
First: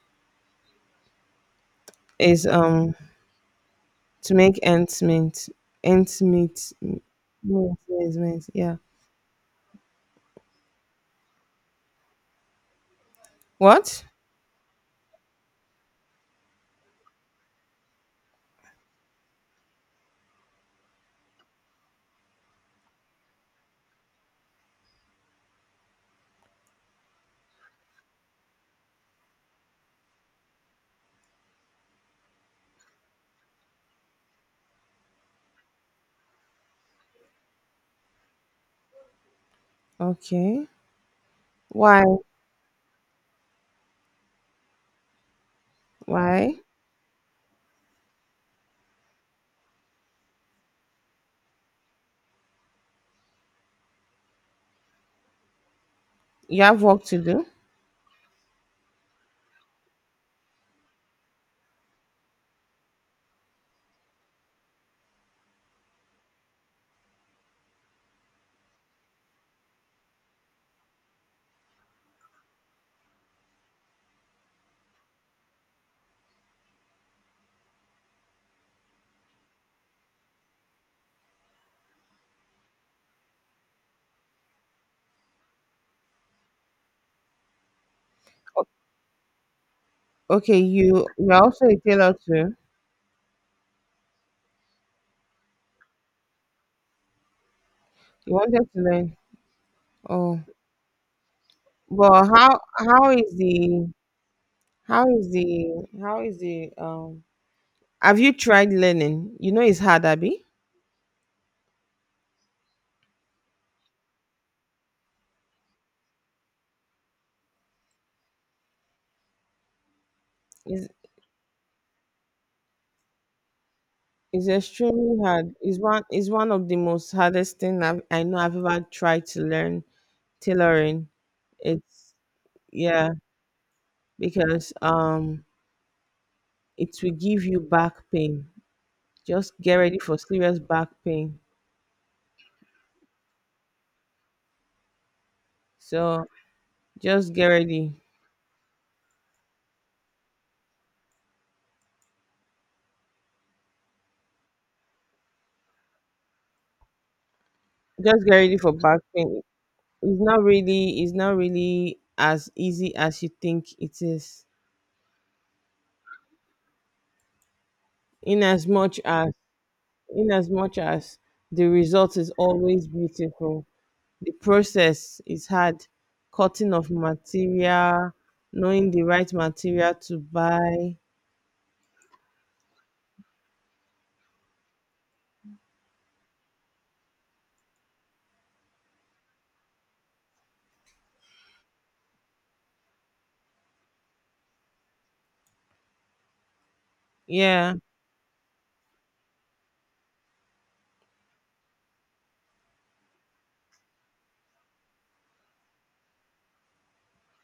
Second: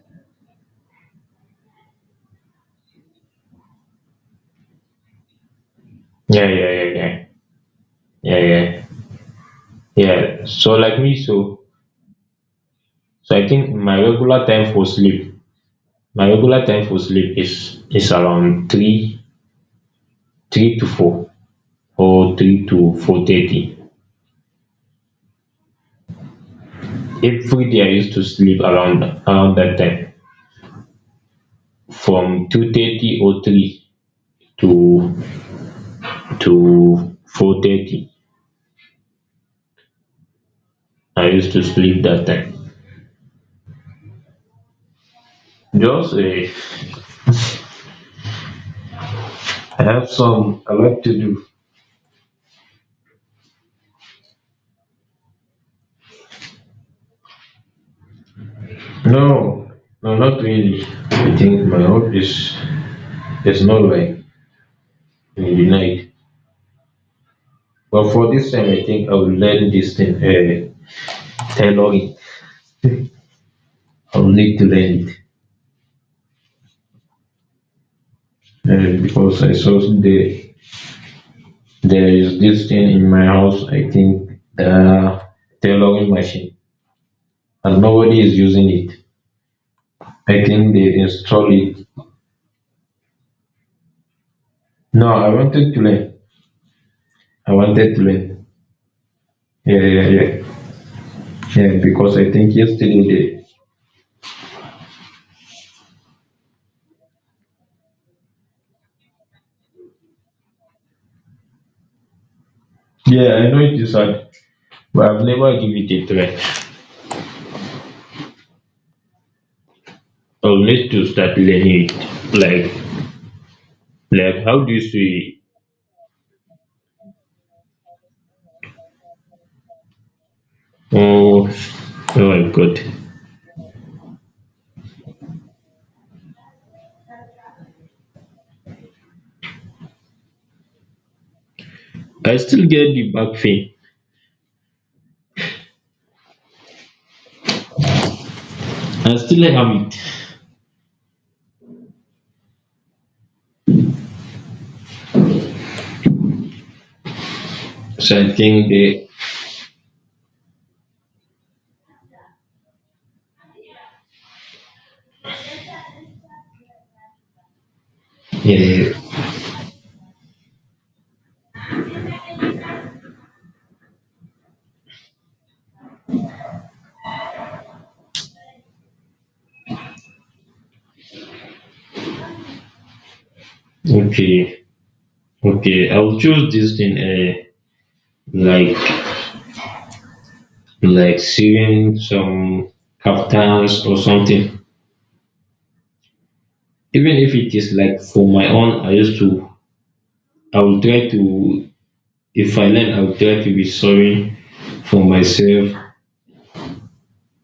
[SPEAKER 1] is to make ends meet. Ends
[SPEAKER 2] yeah,
[SPEAKER 1] meet.
[SPEAKER 2] yeah,
[SPEAKER 1] Meet,
[SPEAKER 2] yeah,
[SPEAKER 1] meet,
[SPEAKER 2] yeah,
[SPEAKER 1] meet.
[SPEAKER 2] yeah,
[SPEAKER 1] Yeah.
[SPEAKER 2] yeah, yeah. So like me, so so I think my
[SPEAKER 1] What?
[SPEAKER 2] regular time for sleep my regular time for sleep is around three 3 to 4 or 3 to 4:30. Every day I used to sleep around that time, from 2:30 or three to to 4:30.
[SPEAKER 1] Okay.
[SPEAKER 2] I used to
[SPEAKER 1] Why?
[SPEAKER 2] sleep that time. Just
[SPEAKER 1] Why?
[SPEAKER 2] I have some I like to do.
[SPEAKER 1] You have work to do.
[SPEAKER 2] No, no, not really. I think my hope is not like in the night. But for this time, I think I will learn this thing, tailoring. Of league land because there is this thing in my house. I think the tailoring machine, and nobody is
[SPEAKER 1] O-
[SPEAKER 2] using it. I
[SPEAKER 1] Okay.
[SPEAKER 2] think they
[SPEAKER 1] You you're
[SPEAKER 2] install
[SPEAKER 1] also a
[SPEAKER 2] it.
[SPEAKER 1] tailor too.
[SPEAKER 2] No, I wanted to learn. I wanted to
[SPEAKER 1] You
[SPEAKER 2] learn.
[SPEAKER 1] wanted to learn.
[SPEAKER 2] Yeah, yeah,
[SPEAKER 1] Oh,
[SPEAKER 2] yeah, yeah. Because
[SPEAKER 1] well.
[SPEAKER 2] I think yesterday they.
[SPEAKER 1] How is the how is the, have you tried learning? You know it's hard, Abby.
[SPEAKER 2] Yeah, I know it is hard, but I've never give it a try. I'll
[SPEAKER 1] It's,
[SPEAKER 2] need to start learning it. Like, like
[SPEAKER 1] it's
[SPEAKER 2] how do you
[SPEAKER 1] extremely
[SPEAKER 2] say?
[SPEAKER 1] hard. It's one, it's one of the most hardest thing I know I've ever tried to learn tailoring.
[SPEAKER 2] Oh,
[SPEAKER 1] It's
[SPEAKER 2] oh my God!
[SPEAKER 1] yeah, because it will give you back pain. Just get ready for serious back pain.
[SPEAKER 2] I still get the back pain
[SPEAKER 1] So just get ready.
[SPEAKER 2] I still like Hamid. So
[SPEAKER 1] Just
[SPEAKER 2] I
[SPEAKER 1] get ready
[SPEAKER 2] think
[SPEAKER 1] for back
[SPEAKER 2] they
[SPEAKER 1] pain. It's not really, it's not really as easy as you think it is. In as much
[SPEAKER 2] uh,
[SPEAKER 1] as in as much as the result is always beautiful, the process is hard. Cutting of material, knowing the right material to buy.
[SPEAKER 2] okay okay I'll choose this thing like like sewing some kaftans or something. Even if it is
[SPEAKER 1] Yeah,
[SPEAKER 2] like for my own, I used to I will try to if I learn I'll try to be sewing for myself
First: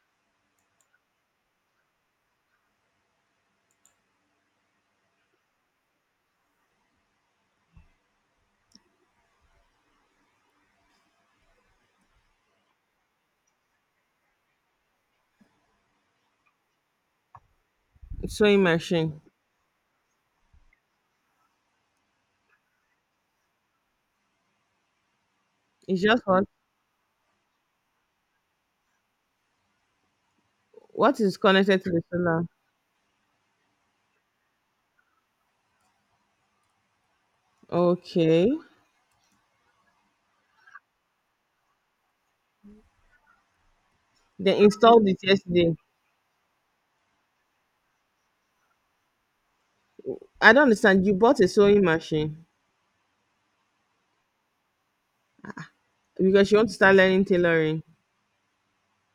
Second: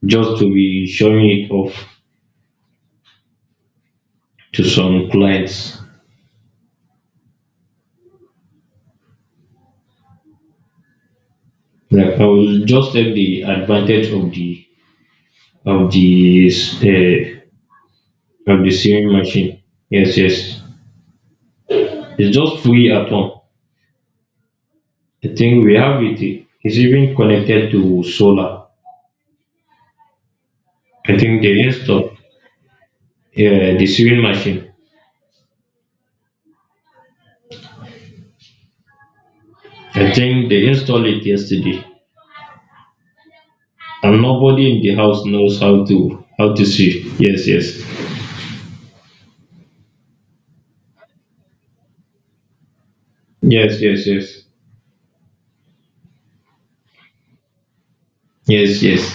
[SPEAKER 2] just to be showing it off to some clients. Like I will just take the advantage of the of the uh, of
[SPEAKER 1] sewing
[SPEAKER 2] the sewing
[SPEAKER 1] machine.
[SPEAKER 2] machine. Yes, yes. It's just free at home. I think we
[SPEAKER 1] It's
[SPEAKER 2] have it.
[SPEAKER 1] just what
[SPEAKER 2] It's even connected to solar. I
[SPEAKER 1] what is
[SPEAKER 2] think they
[SPEAKER 1] connected to the
[SPEAKER 2] install
[SPEAKER 1] solar.
[SPEAKER 2] the sewing machine.
[SPEAKER 1] Okay.
[SPEAKER 2] I think they installed it yesterday, and
[SPEAKER 1] They
[SPEAKER 2] nobody in the
[SPEAKER 1] installed it
[SPEAKER 2] house knows
[SPEAKER 1] yesterday.
[SPEAKER 2] how to sew. Yes, yes,
[SPEAKER 1] I don't understand. You bought a sewing machine
[SPEAKER 2] yes, yes, yes,
[SPEAKER 1] because you want to start learning tailoring.
[SPEAKER 2] yes, yes.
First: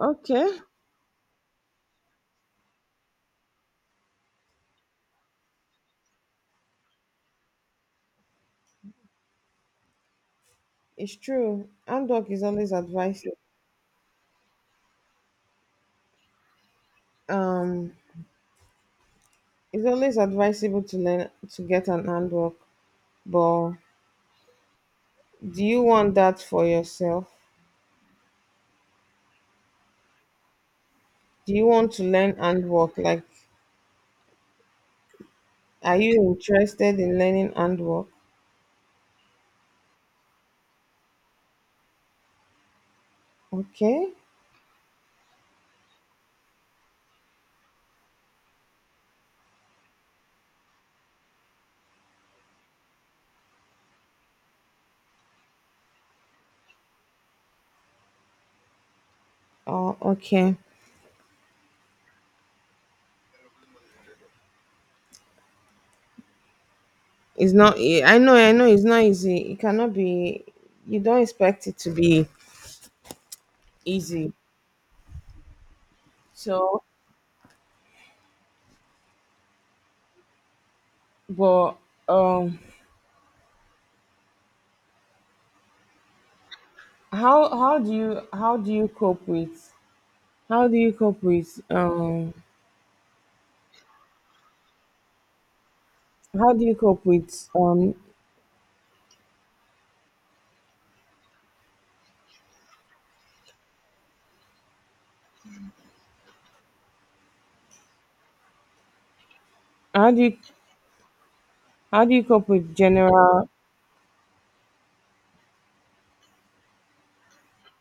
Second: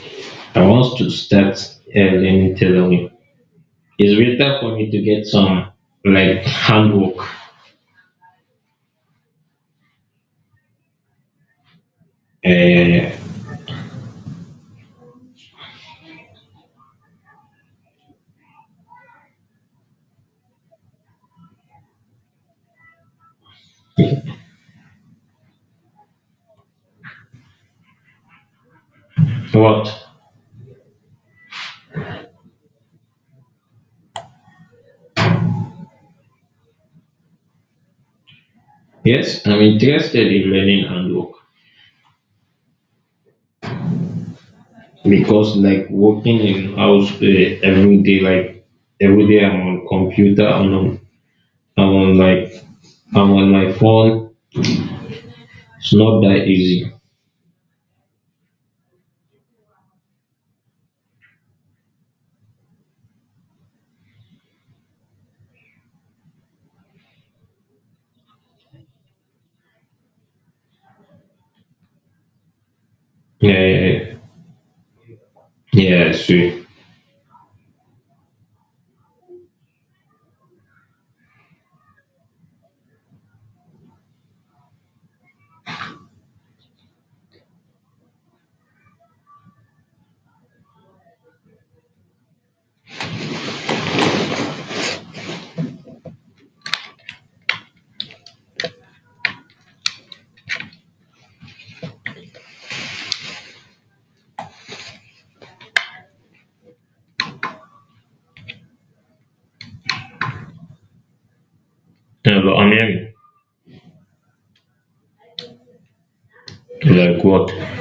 [SPEAKER 1] Okay,
[SPEAKER 2] I want to start learning tailoring. It's better for me to get some like handwork.
[SPEAKER 1] it's true. Handwork is always
[SPEAKER 2] Uh,
[SPEAKER 1] advised. Um, It's always advisable to learn to get an handwork, but do you want that for yourself?
[SPEAKER 2] what?
[SPEAKER 1] Do you want to learn handwork? Like, are you interested in learning handwork?
[SPEAKER 2] Yes, I'm interested in learning and work
[SPEAKER 1] Okay.
[SPEAKER 2] because like working in house every day, like every day I'm on computer I'm on like I'm on my phone. It's not that easy.
[SPEAKER 1] Oh, okay. It's not. I know. I know. It's not easy. It cannot be. You don't expect it to be
[SPEAKER 2] Yeah, yeah,
[SPEAKER 1] easy.
[SPEAKER 2] yeah. Yeah, I see.
[SPEAKER 1] So, but um, how do you cope with how do you cope with how do you cope with um how do you, how do you
[SPEAKER 2] Yeah,
[SPEAKER 1] cope
[SPEAKER 2] but I'm
[SPEAKER 1] with
[SPEAKER 2] hearing
[SPEAKER 1] general
[SPEAKER 2] like what?